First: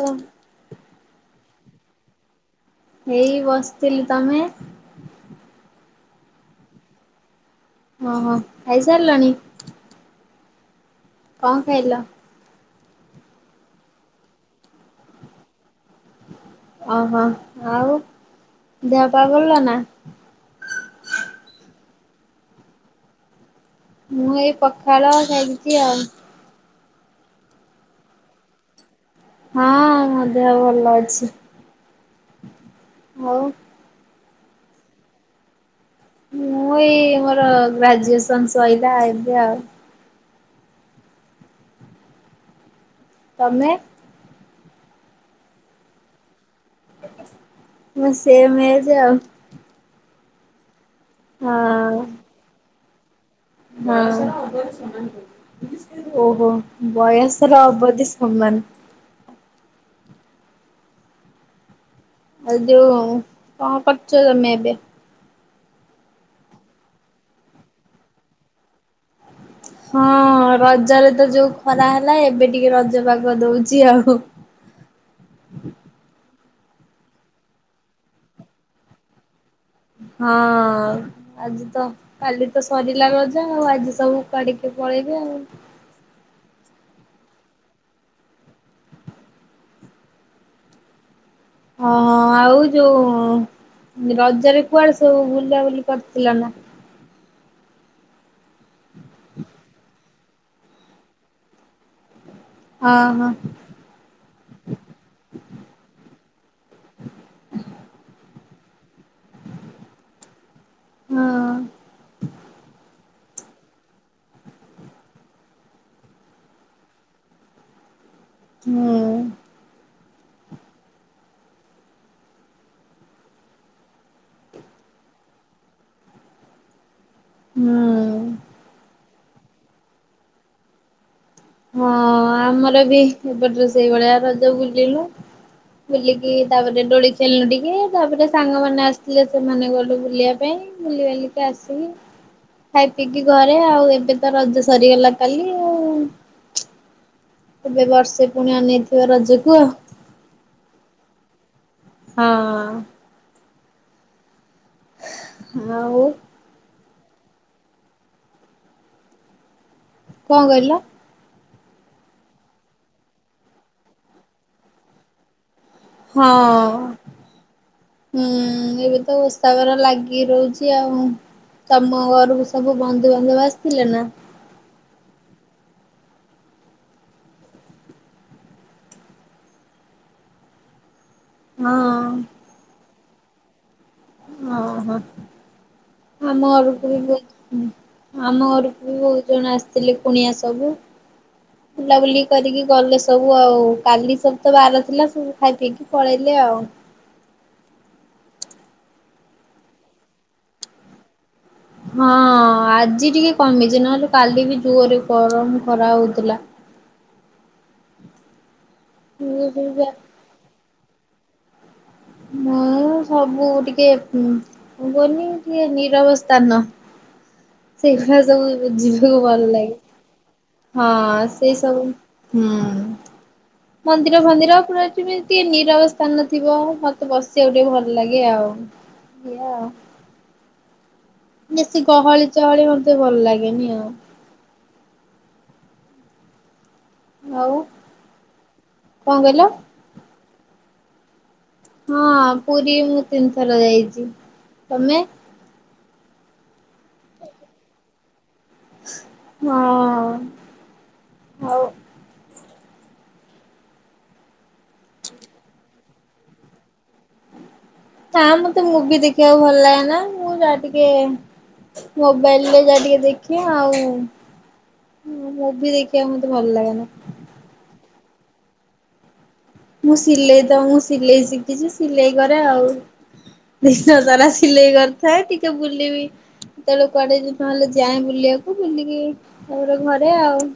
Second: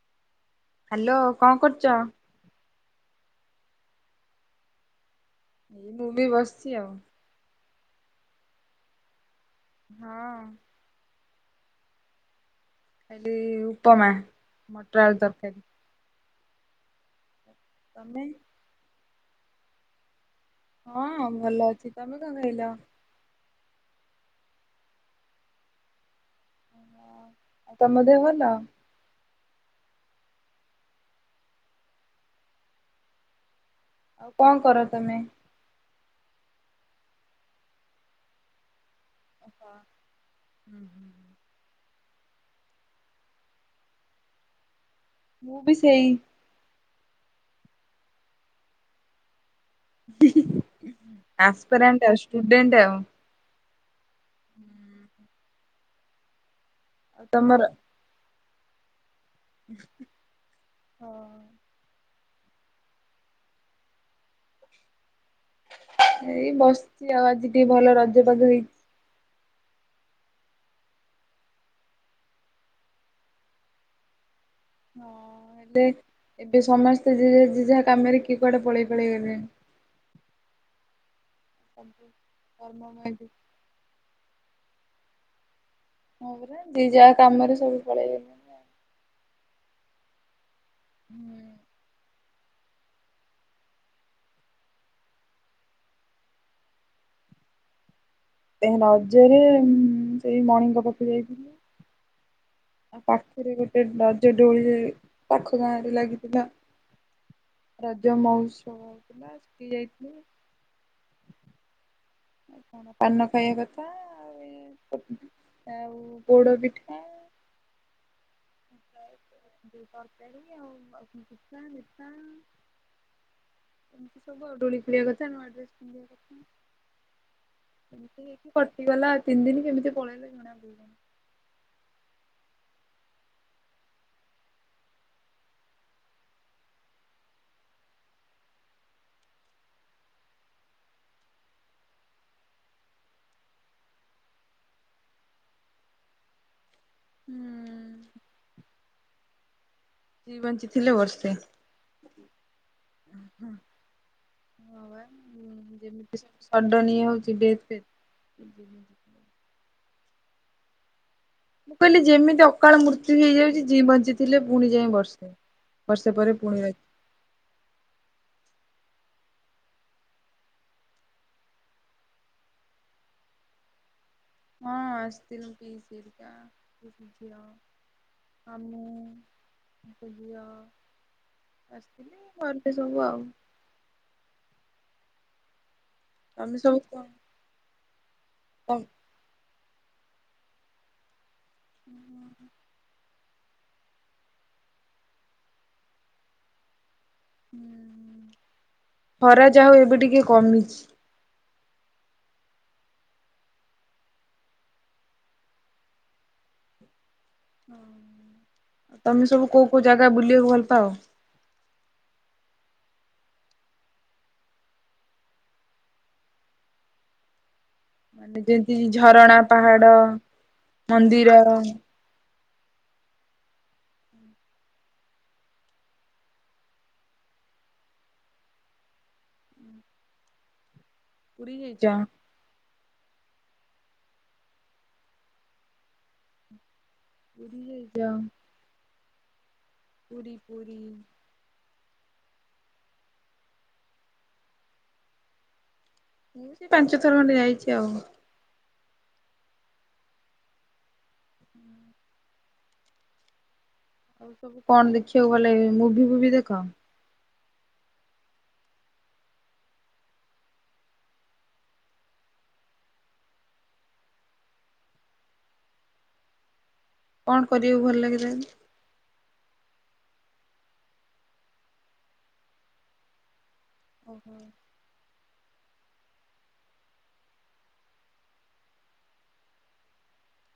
ଓ। Hello କଣ କରୁଚ? ଏଇ ବସିଥିଲି। ତମେ? ଏଇ ମୁଁ ବି ବସିଛି ଆଉ। ଓହୋ। ଖାଇସାରିଲାଣି? ହଁ। କଣ ଖାଇଲ? ଖାଇଲି ଉପମା ମଟର ଆଳୁ ତରକାରୀ। ଓହୋ ଆଉ ତମେ? ଦେହ ପାଅ ଭଲ ନା? ହଁ ଭଲ ଅଛି। ତମେ କଣ ଖାଇଲ? ମୁଁ ଏଇ ପଖାଳ ଖାଇଚି ଆଉ। ତମ ଦେହ ଭଲ? ହଁ ମୋ ଦେହ ଭଲ ଅଛି। ହଉ। ଆଉ କଣ କର ତମେ? ମୁଁ ଏଇ ମୋର ଗ୍ରାଜୁଏସନ ସଇଲା ଏବେ ଆଉ। ଅ ହୁଁ, ହୁଁ। ତମେ? ମୁଁ ବି ସେଇ। ମୁଁ ସେମ୍ ଏଜ୍ ଆଉ। ହଁ। [inaudible] ଆସପରାଣ୍ଟ ଷ୍ଟୁଣ୍ଡେଟ ଆଉ। ହଁ, ଓହ। ଆଉ ବୟସର ତମର? ଅବଧି ସମାନ। ହଁ [unintelligible] ଏଇ ବସିଛି ଆଉ ଆଜି ଟିକେ ଭଲ ରଜପାଗ ହେଇଛି। ହଁ ରଜରେ ତ ଯୋଉ ଖରା ହେଲା ଏବେ ଟିକେ ରଜ ପାଗ ଦଉଛି ଆଉ। ହଁ ଏବେ ଏବେ ସମସ୍ତେ ଜଜେ ଜେ ଯାହା କାମରେ କିଏ କୁଆଡେ ପଳେଇ ପଳେଇଗଲେଣି। ହଁ ଆଜିତ ସବୁ କାଲିତ ସରିଲା କର୍ମମୟ ରଜା। ଆଉ ଆଜି ସବୁ କୁଆଡିକେ ପଳେଇବେ ଆଉ। ହଁ ପୁରା ଯି ଯାହା କାମରେ ସବୁ ପଳେଇ ହୁଁ ହଁଁ ଆଉ ଯୋଉ ରଜରେ କୁଆଡେ ସବୁ ବୁଲାବୁଲି କରିଥିଲା ନା? ସେ ନଜରରେ ସେଇ ମଣିଙ୍କ ପାଖେ ଯାଇଥିଲି। ଆଉ ଅହ ପାଖରେ ଗୋଟେ ରଜ ଡୋଳିରେ ପାଖ ଗାଁ ରେ ଲାଗିଥିଲା। ରଜ ମହୋତ୍ସବ ହଉଥିଲା ସେଠିକି ଯାଇଥିଲୁ। ହଁ କଣ ପାନ ଖାଇବା କଥା ଆଉ ଆଉ ଗୋଡ ପିଠା। ହୁଁ ତରକାରି ଆଉ ପିଠା ମିଠା। ସବୁ ଆଉ ଡଳିି ଖେଳିବା କଥା ଆଉ ନୂଆ ଡ୍ରେସ ପିନ୍ଧିବା କଥା। ହୁଁ ଏମିତି ହେଇକି କଟିଗଲା ତିନି ଦିନ କେମିତି ପଳେଇଲେ ଜଣା ପଇଲାନି। ହଁ ଆମର ବି ଏପଟରେ ସେଇଭଳିଆ ରଜ ବୁଲିଲୁ। ବୁଲିକି ତାପରେ ଡୋଳି ଚାଲିଲୁ ଟିକେ ତାପରେ ସାଙ୍ଗମାନୋନେ ଆସିଥିଲେ ସେମାନେ ଗଠୁ ବୁଲିବା ପାଇଁ। ବୁଲି ବାଲିିକି ଆସିକି ଖାଇ ପିଇକି ଘରେ ଆଉ ଏବେ ତ ରଜ ସରିଗଲା କାଲି ଆଉ। ହୁଁ ଏବେ ବର୍ଷେ ପୁଣି ଆନେଇଥିବା ରଜକୁ ଆଉ। ବଞ୍ଚିଥିଲେ ବର୍ଷେ ହଁ ହ ପା ଆଉ ଯେମିତି ସଡନ ଇଏ ହଉଛି ଡେଥ ଫେଥ। କଣ କହିଲ? ମୁ କହିଲି ଯେମିତି ଅକାଳ ମୃତ୍ୟୁ ହେଇଯାଉଛି ଜି ବଞ୍ଚିଥିଲେ ପୁଣି ଯାଇ ବର୍ଷେ ବର୍ଷେ ପରେ ପୁଣି ହଁ ବା ହୁଁ ଏବେ ତ ଉଷବାର ଲାଗି ରହୁଛି ଆଉ। ତମ ଘରକୁ ସବୁ ବନ୍ଧୁବାନ୍ଧବ ଆସିଥିଲେ ନା? ମାଁ ଆସିଥିଲେ ପିଇସି ହେରିକା। [unintelligible] ହଁ ଆସିଥିଲେ ଗଲେ ସବୁ ଆଉ। ଓହୋ ଆମ ତମେ ସବୁ ଘରକୁ କଣ ବି ଆମ କଣ ଘରକୁ ବି ବହୁତ ଜଣ ଆସିଥିଲେ କୁଣିଆ ସବୁ ବୁଲାବୁଲି କରିକି ଗଲେ। ସବୁ ଆଉ କାଲି ସବୁ ତ ବାର ଥିଲା ସବୁ ଖାଇ ପିଇକି ପଳେଇଲେ ଆଉ। ଉଁ ହୁଁ ଖରା ଯଉ ଏବେ ଟିକେ କମିଛି। ହଁ ଆଜି ଟିକେ କମିଛି ନହେଲେ କାଲି ବି ଜୋଅରେ ଗରମ ଖରା ହଉଥିଲା। ହ ତମେ ସବୁ କୋଉ କୋଉ ଜାଗା ବୁଲିବାକୁ ଭଲ ପାଅ? ମୁଁ ସବୁ ଟିକେ ମୁ କହନି ଟିକେ ନିରବ ସ୍ଥାନ। [unintelligible] [unintelligible] ମାନେ ସବୁ ଯେମିତି ଯିବାକୁ ଝରଣା ଭଲ ଲାଗେ। ପାହାଡ ହଁ ସେଇ ମନ୍ଦିର ସବୁ। ହୁଁ ମନ୍ଦିର ଫନ୍ଦିର ପ ଏମତି ଟିକେ ନିରବ ସ୍ଥାନ ଥିବ। ମ ତେ ବସିବାକୁ ଟିକେ ଭଲ ଲାଗେ ଆଉ ଇଏ ଆଉ। ପୁରୀ ବେଶୀ ଯାଇଛ? ଗହଳି ଚହଳି ମତେ ଭଲ ଲାଗେନି ଆଉ। ଆଉ ପୁରୀ ଯାଇଛ? କଣ କହିଲ? ପୁରୀ ପୁରୀ ହଁ ପୁରୀ ମୁଁ ତିନିଥର ଯାଇଛି। ତମେ? ମୁଁ ସେ ପାଞ୍ଚ ଥର ଖଣ୍ଡେ ଯାଇଛି ଆଉ। ହଁ ହଉ ଆଉ ସବୁ କଣ ଦେଖିବାକୁ ଗଲେ ମୁଭି ଫୁଭି ଦେଖ? ହ ମତେ ମୁଭି ଦେଖିବାକୁ ଭଲ ଲାଗେ ନା ମୁଁ ଯା ଟିକେ ମୋବାଇଲରେ ଯା ଟିକେ ଦେଖି ଆଉ ହଁ ମୁଁଭି ଦେଖିବା ମତେ ଭଲ ଲାଗେନି। କଣ କରିବାକୁ ଭଲ ଲାଗେ? ମୁଁ ସିଲେଇ ତ ମୁଁ ସିଲେଇ ଶିଖିଛି ସିଲେଇ କରେ ଆଉ। ଦିନ ସାରା ଓହୋ ସିଲେଇ କରିଥାଏ ଟିକେ ବୁଲିବି କେତେବେଳେ କୁଆଡେ ନହେଲେ ଯାଏଁ ବୁଲିବାକୁ, ବୁଲିକି ତାପର ଘରେ ଆଉ।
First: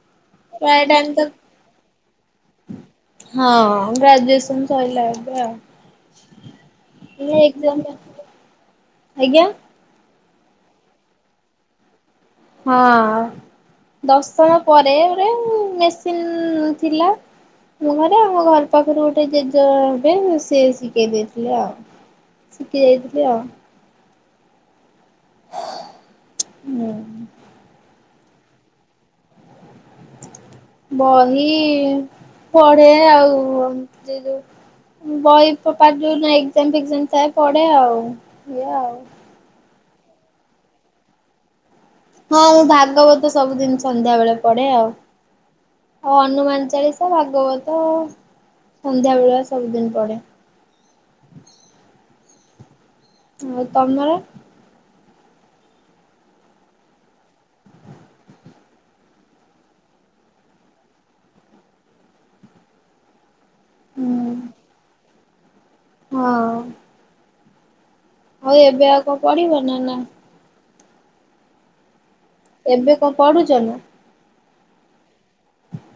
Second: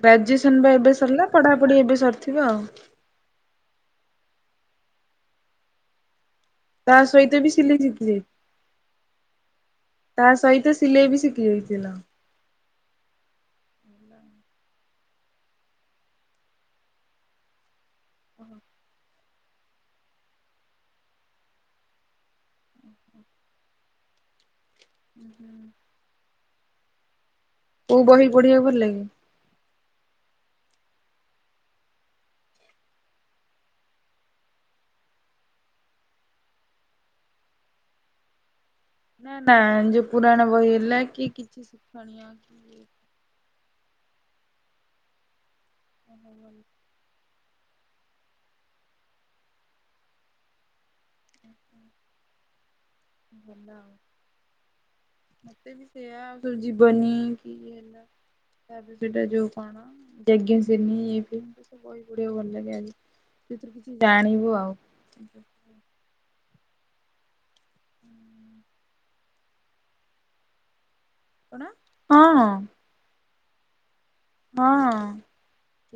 ଗ୍ରାଜୁଏସନ ବା ପ୍ରାୟ ଏବେ ଟାଇମ୍ ତ ସରିଲା, ପଢାପଢି ଏବେ ସରିଥିବ ଆଉ? ହଁ ଗ୍ରେଜୁଏସନ୍ ସଇଲା ଏବେ ଆଉ। ତା ସହିତ ବି ଏକ୍ଜାମ ସିଲେଇ ଶିଖି ଯାଇଛ? ଆଜ୍ଞା ତା ସହିତ ସିଲେଇ ବି ଶିଖି ଯାଇଥିଲ? ହଁ। ଦଶଣ ପରେ ଗୋଟେ ଏ ମେସିନ୍ ଥିଲା। ଘରେ ଆମ ଘର ପାଖରେ ଗୋଟେ ଜେଜ ହେବେ ସିଏ ଶିଖେଇ ଦେଇଥିଲେ ଆଉ। ଶିଖି ଯାଇଥିଲି ଆଉ। [inaudible] ମୁଁ। କୋଉ ବହି ପଢିବାକୁ ଭଲ ଲାଗେ? ବହି ପଢେ଼ ଆଉ ସେ ଯୋଉ ବହି [unintelligible] ଯୋଉ ଏକ୍ଜାମ ଫଜାମ ଥାଏ ପଢେ ଆଉ ଇଏ ଆଉ। ନା ନା ଯେଉ ପୁରାଣ ବହି ହେଲା କି କିଛି ଶିକ୍ଷଣୀୟ ହଁ କି ମୁଁ ଭାଗବତ ସବୁଦିନ ସନ୍ଧ୍ୟା ବେଳେ ପଡେ ଆଉ, ଆଉ ହନୁମାନ ଚାଳିଶ ହଁ ଭାଗବତ ସନ୍ଧ୍ୟାବେଳିଆ ସବୁଦିନ ପଢ଼େ। ହେଲା ଆଉ [inaudible] ମୋତେ ବି ସେୟା ଆଉ ଥରେ ଯିବନି। [unintelligible] ବହି ପଢ଼ିବାକୁ ଭଲ ଲାଗେ। ଆଜି ସେଥିରୁ କିଛି ହୁଁ ଜାଣିବୁ ଆଉ। ହଁ। ଆଉ ଏବେ ଆଉ କଣ ପଢିବ? ନା ନା। କଣ? ହଁ। ଏବେ କଣ ପଡୁଛ ନା? ହଁ,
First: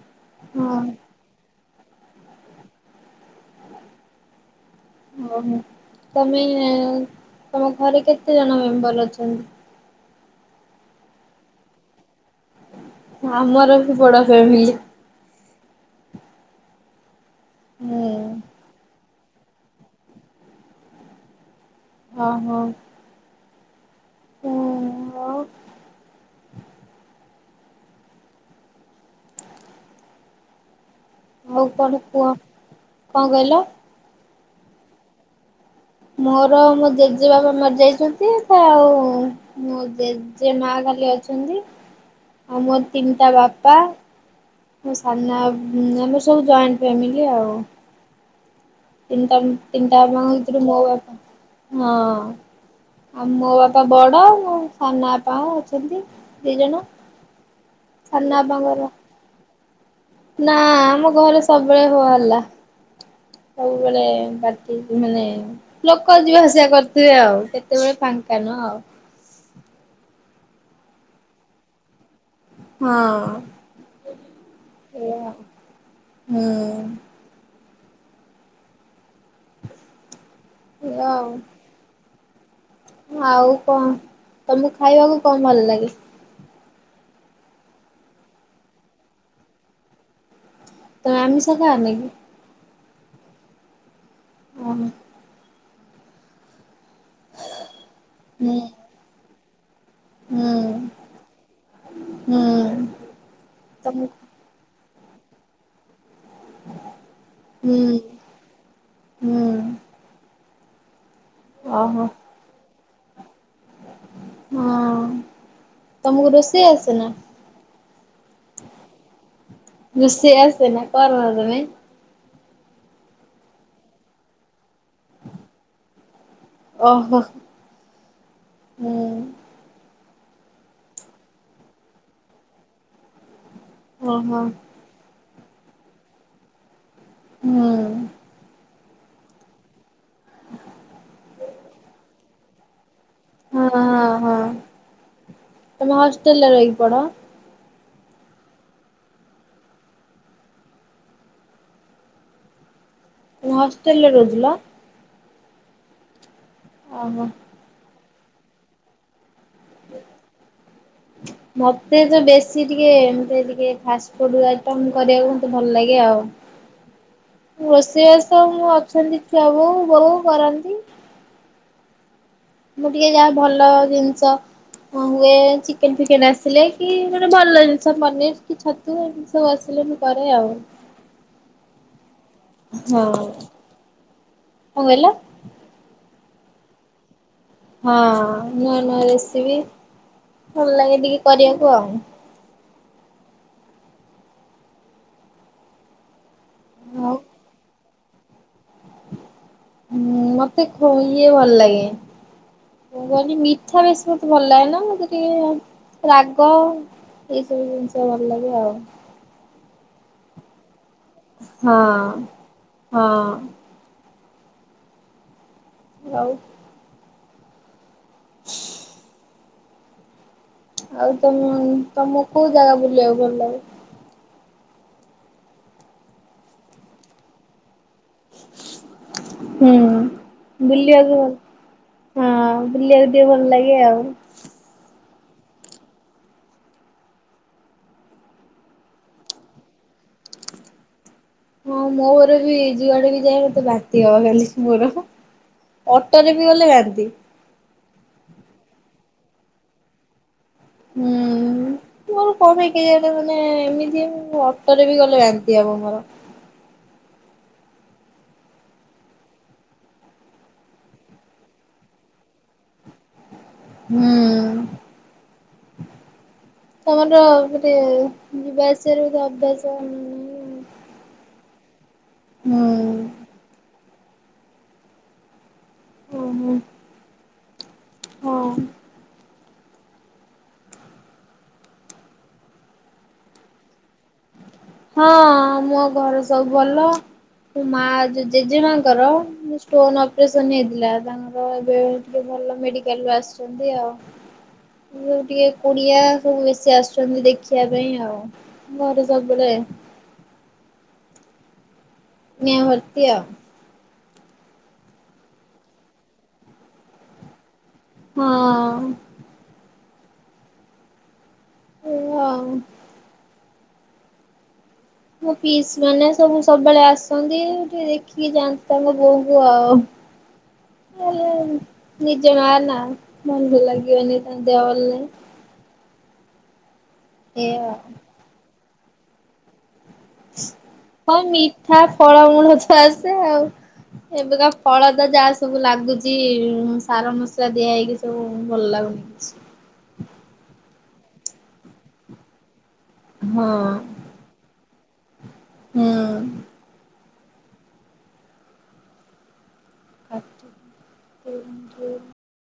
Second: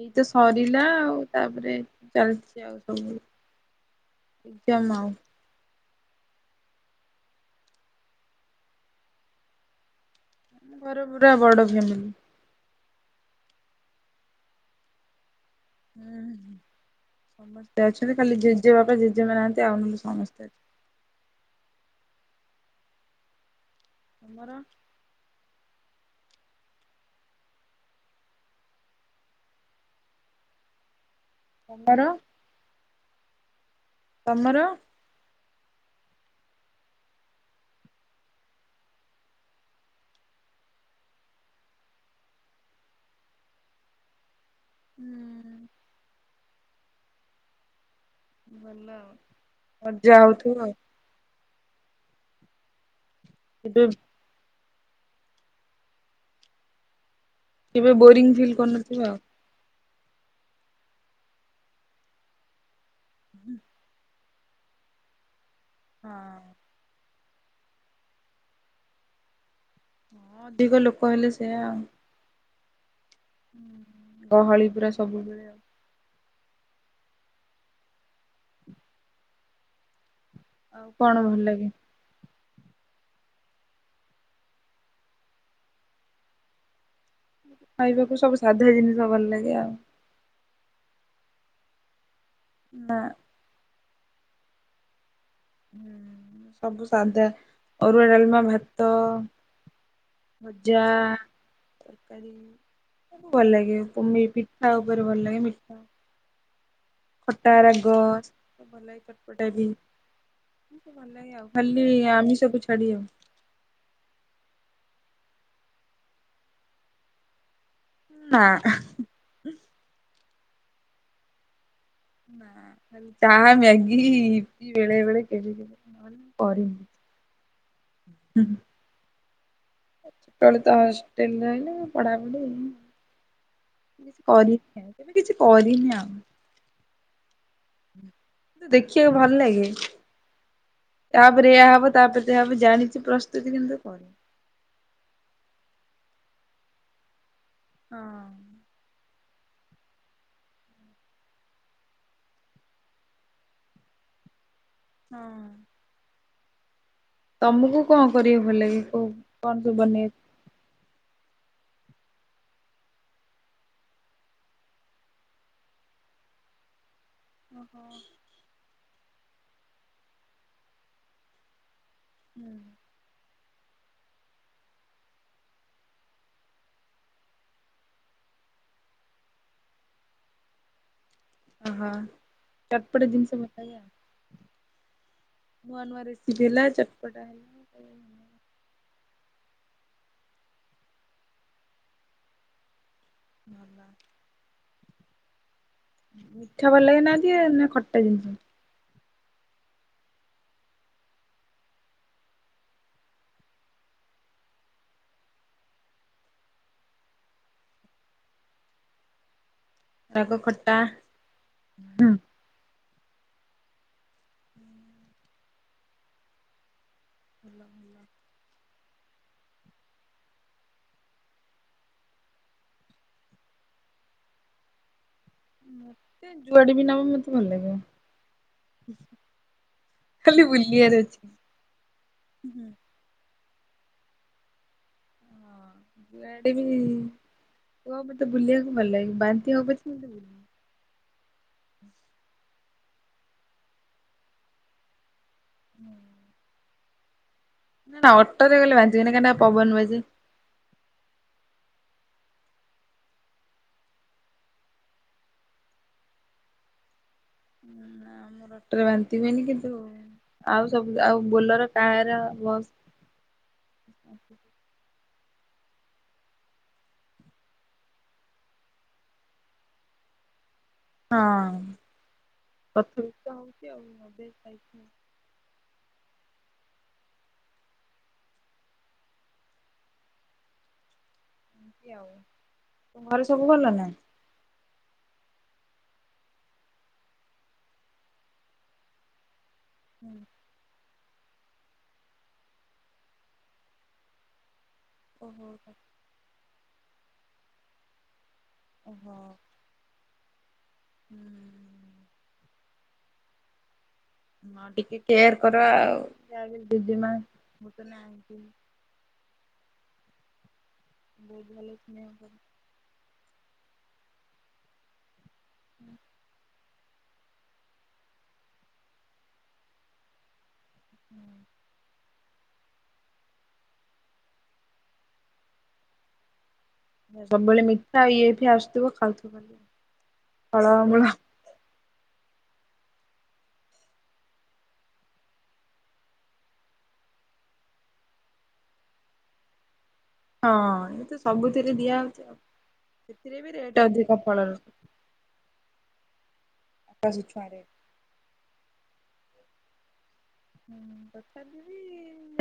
ଏଇତ ହଁ ସରିଲା ଆଉ ତାପରେ ଚାଲିଛି ଆଉ ସବୁବେଳେ ଏଜାମ ଆଉ। ଓହୋ। ତମେ ତମ ଘରେ କେତେ ଜଣ ମେମ୍ବର ଅଛନ୍ତି? ମର ପୁରା ବଡ଼ ଫ୍ୟାମିଲି। ଆମର ବି ବଡ଼ ଫ୍ୟାମିଲି। ହୁଁ ସମସ୍ତେ ହୁଁ ଅଛନ୍ତି ଖାଲି ଜେଜେବାପା ଜେଜେମା ନାହାନ୍ତି ଆଉ ନହେଲେ ସମସ୍ତେ ଓ ହୋଉ। ତୁମର ଆଉ ଆଉ କଣ ତମର କୁହ, କଁ କହିଲ? ତମର ମୋର ମୋ ଜେଜେବାପା ମରି ଯାଇଚନ୍ତି ତ ମୋ ଜେଜେମା ଖାଲି ଅଛନ୍ତି। ଆଉ ମୋର ତିନ୍ଟା ବାପା ମୋ ସାନା ହୁଁ ଆମେ ସବୁ ଜଏଣ୍ଟ୍ ଫ୍ୟାମିଲି ଆଉ। ଭଲ। ଆଉ। ତିନଟା ତିନଟା ମଜା ବାପା ମା ଙ୍କ ହଉଥିବ ଭିତରୁ ଆଉ ମୋ ବାପା ହଁ ଆଉ ମୋ କେବେ ବାପା ବଡ। ସାନ ବାପା ଅଛନ୍ତି ଦି ଜଣ। କେବେ ସାନ ବୋରିଂ ଫିଲ୍ ବାପାଙ୍କର କରିନଥିବ ଆଉ। ନା ଆମ ଘରେ ସବୁବେଳେ ହୋହାଲ୍ଲା, ସବୁବେଳେ ପା ମାନେ ଲୋକ ହଁ। ଯିବା ଆସିବା କରିଥିବେ ଆଉ କେତେବେଳେ ଫାଙ୍କା ନୁହଁ ଆଉ। ହଁ ଅଧିକ ଲୋକ ହେଲେ ସେୟା ଆଉ। ହଁ। ଗହଳି ପୁରା ସବୁବେଳେ ଆଉ। ମୁଁ। ଆଉ କଣ ଭଲ୍ ଲାଗେ? ଆଉ କଁ ତମୁକୁ ଖାଇବାକୁ କଁ ଭଲ୍ ଲାଗେ? ଖାଇବାକୁ ସବୁ ସାଧା ଜିନିଷ ଭଲ ଲାଗେ ଆଉ। ତମେ ଆମିଷ ଖାଆନି? ନା। ଓଃ। ହୁଁ ସବୁ ସଧା ଅରୁଆ ଭାତ ଡ଼ାଲ୍ମା ହୁଁ ଭାତ ଭଜା ହୁଁ କାରୀ ହୁଁ ସବୁ ଭଲ୍ ଲାଗେ ତମକୁ ପିଠା ଉପରେ ଭଲ ଲାଗେ ମିଠା [inaudible] ଖଟା ହୁଁ ରାଗ ସବୁ ଭଲ ଲାଗେ ହୁଁ ଚଟପଟା ବିୁ ଭଲ୍ ଲାଗେ ଆଉ। ଖାଲି ଓହୋ ଆମିଷକୁ ଛାଡ଼ି ଆଉ। ହଁ ତମକୁ ରୋଷେଇ ଆସେ ନା? ନାଁ। ମିଷେଇ ଆସେ ନା କରନ୍ତନି? ନାଁ ଖାଲି ଚାହା ମ୍ୟାଗି ଇପି ବେଳେବେେଳେ କେବେ କେବେ। ନହେଲେ ମୁଁ କରି ଓହୋ ହୁଁ। ଛୋଟବେଳେ ତ ହଷ୍ଟେଲେ ରହିଲେ ପଡ଼ାପଡ଼ି ମୁଁ କିଛି ଓହୋ କରିନି, କେବେ କିଛି କରିନି ହୁଁ ହଁ ଆଉ। ଦେଖିବାକୁ ଭଲ୍ ଲାଗେ ତାପରେ ଏୟା ହବ ତାପରେ ସେୟା ହବ ଜାଣିଚି ପ୍ରଶ୍ ଦି କିନ୍ତୁ ପରେ। ତମ ହଷ୍ଟେଲ୍ ରେ ରହିକି ପଢ଼? ହଁ। କୋଉ ହାଷ୍ଟେଲରେ ରହୁଥିଲା? ହୁଁ ଉଁ ଓହୋ। ତମକୁ କଣ କରିବାକୁ ଭଲ ଲାଗେ, କୋଉ କଣ ସବୁ ବନେଇବାକୁ? [inaudible] ମତେ ତ ବେଶୀ ଟିକେ, ଏମିତି ଟିକେ ଫାଷ୍ଟ ଫୁଡ୍ ଆଇଟମ୍ କରିବାକୁ ମତେ ଭଲ ଲାଗେ ଆଉ। ଓହୋ ରୋଷେଇବାସ ମୁଁ ଅଛନ୍ତି ଛୁଆ ବୋଉ, ବୋଉ କରନ୍ତି। ହୁଁ। ମୁଁ ଟିକେ ଯାହା ଭଲ ଜିନିଷ୍ ହଁ ହୁଏ, ଚିକେନ୍ ଫିକେନ୍ ଆସିଲେ, କି ମାନେ ଭଲ ଜିନିଷ୍ ପନିର୍ କି ଛତୁ, ଏମି ସବୁ ଆସିଲେ ମୁଁ କରେ ଆଉ। ଓହୋ। ଚଟପଟା ହଉ, ଜିନିଷ କଣ ଭଲ ଲାଗେ ଆଉ। କହିଲେ? ନୂଆ ନୂଆ ରେସିପି ହେଲା, ଚଟ୍ ପଟା ହେଲା ହଁ, ନୂଆ ନୂଆ ରେସିପି, ଭଲ ଲାଗେ ଟିକେ କରିବାକୁ ଆଉ। ଭଲ। ମିଠା ଭଲ ଆଉ ଲାଗେ [unintelligible] ନା ଖଟା ଜିନିଷ? ହୁଁ, ମତେ ଖୁ ଇଏ ଭଲ ଲାଗେ। ମୁଁ କଇନି ମିଠା ବେଶୀ ମତେ ଭଲ ଲାଗେ ନା, ମତେ ଟିକେ ରାଗ ଏଇ ସବୁ ଜିନିଷ ଭଲ ଲାଗେ ଆଉ। ରାଗ ଖଟା ହଁ ହଁ। ଆଉ ଭଲ ଭଲ। ଆଉ ତମ୍, ତମକୁ କୋଉ ଜାଗା ବୁଲିବାକୁ ଭଲ ଲାଗେ? ମତେ ଯୁଆଡ଼େବି ନବ, ମତେ ଭଲ ଲାଗିବ। ହୁଁ ଖାଲି ବୁଲିବାର ବୁଲିବାକୁ ଅଛି। ଭଲ, ହୁଁ ହଁ ବୁଲିବାକୁ ଟିକେ ଭଲ ଲାଗେ ଆଉ। ହଁ, ଇଆଡେ ବି କୁ ଆ ମତେ ବୁଲିବାକୁ ଭଲ ଲାଗିବ, ବାନ୍ତି ହଉ ପଛେ, ମତେ ବୁଲ ହଁ ମୋର ବି ଯୁଆଡେ ବି ଯାଏ, ମତେ ବାନ୍ତି ହବ ଖାଲି ମୋର। ଅଟୋରେ ବି ବଲେ ବାନ୍ତି ନା ଅଟୋରେ ଗଲେ ବାଧିବନି, କାଇଁନା ପବନ ବାଜେ। ହୁଁ ମୋର କଣ ପାଇଁ କେଇଆଣି ମାନେ ଏମିତି, ଅଟୋରେ ବି ଗଲେ ବାନ୍ତି ହବ ମୋର। ହୁଁ ମୋର ଅଟୋରେ ବାନ୍ତି ହୁଏନି କିନ୍ତୁ ଆଉ ସବୁ ଆଉ ବୋଲର୍, କାର୍, ବସ୍ ହୁଁ। ତମର ଗୋଟେ ଯିବାଆସିବାରେ ଗୋଟେ ଅଭ୍ୟାସ ହଁଅ, ହୁଁ। କରିଥିବୁ ତ ଏମିତି, ଆଉ [unintelligible] ଉଁ ହୁଁ। ହଁ। ଏମିତି ଆଉ, ତମେ ଘରେ ସବୁ ଭଲ ନା? ହଁ, ମୋ ଘରେ ସବୁ ଭଲ। ମୋ ମା, ଜେଜେମାଙ୍କର ଷ୍ଟୋନ୍ ଅପରେସନ୍ ହେଇଥିଲା, ତାଙ୍କ ହଁ ଏବେ ଟିକେ ଭଲ ମେଡିକାଲ ରୁ ଆସିଛନ୍ତି ଆଉ। ମୁଁ ଟିକେ ଓହୋ କୁଣିଆ ସବୁ ବେଶୀ ଆସୁଛନ୍ତି ଦେଖିବା ପାଇଁ ଆଉ। ମୋର ଓହୋ ସବୁବେଳେ ହୁଁ କୁଣିଆ ଭର୍ତ୍ତି ଆଉ। ହଁ ଟିକେ କେୟାର କର ଆଉ। ଯାହା ହେଲେ ଜେଜେ ମୋର ତ ନାହାଁନ୍ତି। ହଁ ବହୁତ୍ ଭଲ ଏଇଆ ଆଉ। [unintelligible] ମୋ ପିଇସ୍ ମାନେ ସବୁ ସବୁବେଳେ ଆସନ୍ତି ଟିକେ ଦେଖିକି ଯାଆନ୍ତି ତାଙ୍କ ବୋଉ ଙ୍କୁ ଆଉ। ହେଲେ ନିଜ ମା ନା, ମନ ଭଲ ଲାଗିବନି ତାଙ୍କ ଦେହ ଭଲ ନାହିଁ। ଏଇଆ ସବୁବେଳେ ଆଉ। ମିଠା ଇଏ ଫିଏ ଆସୁଥିବ ଖାଉଥିବ ଖାଲି। ଫଳମୂଳ ହଁ ମିଠା ଫଳମୂଳ ତ ଆସେ ଆଉ। ଏବେକା ଫଳ ତ ଯାହା ସବୁ ଲାଗୁଚି ସାର ମସଲା ଦିଆ ହେଇକି ସବୁ ଭଲ ଲାଗୁନି କିଛି। ହଁ ଏବେ ତ ସବୁଥିରେ ଦିଆହେଉଚି ଆଉ। ସେଥିରେ ବି ରେଟ୍ ଅଧିକ ଫଳ ର। ହୁଁ। [unintelligible] [unintelligible] ହୁଁ ତଥାପି ହଁ ବି ହୁଁ।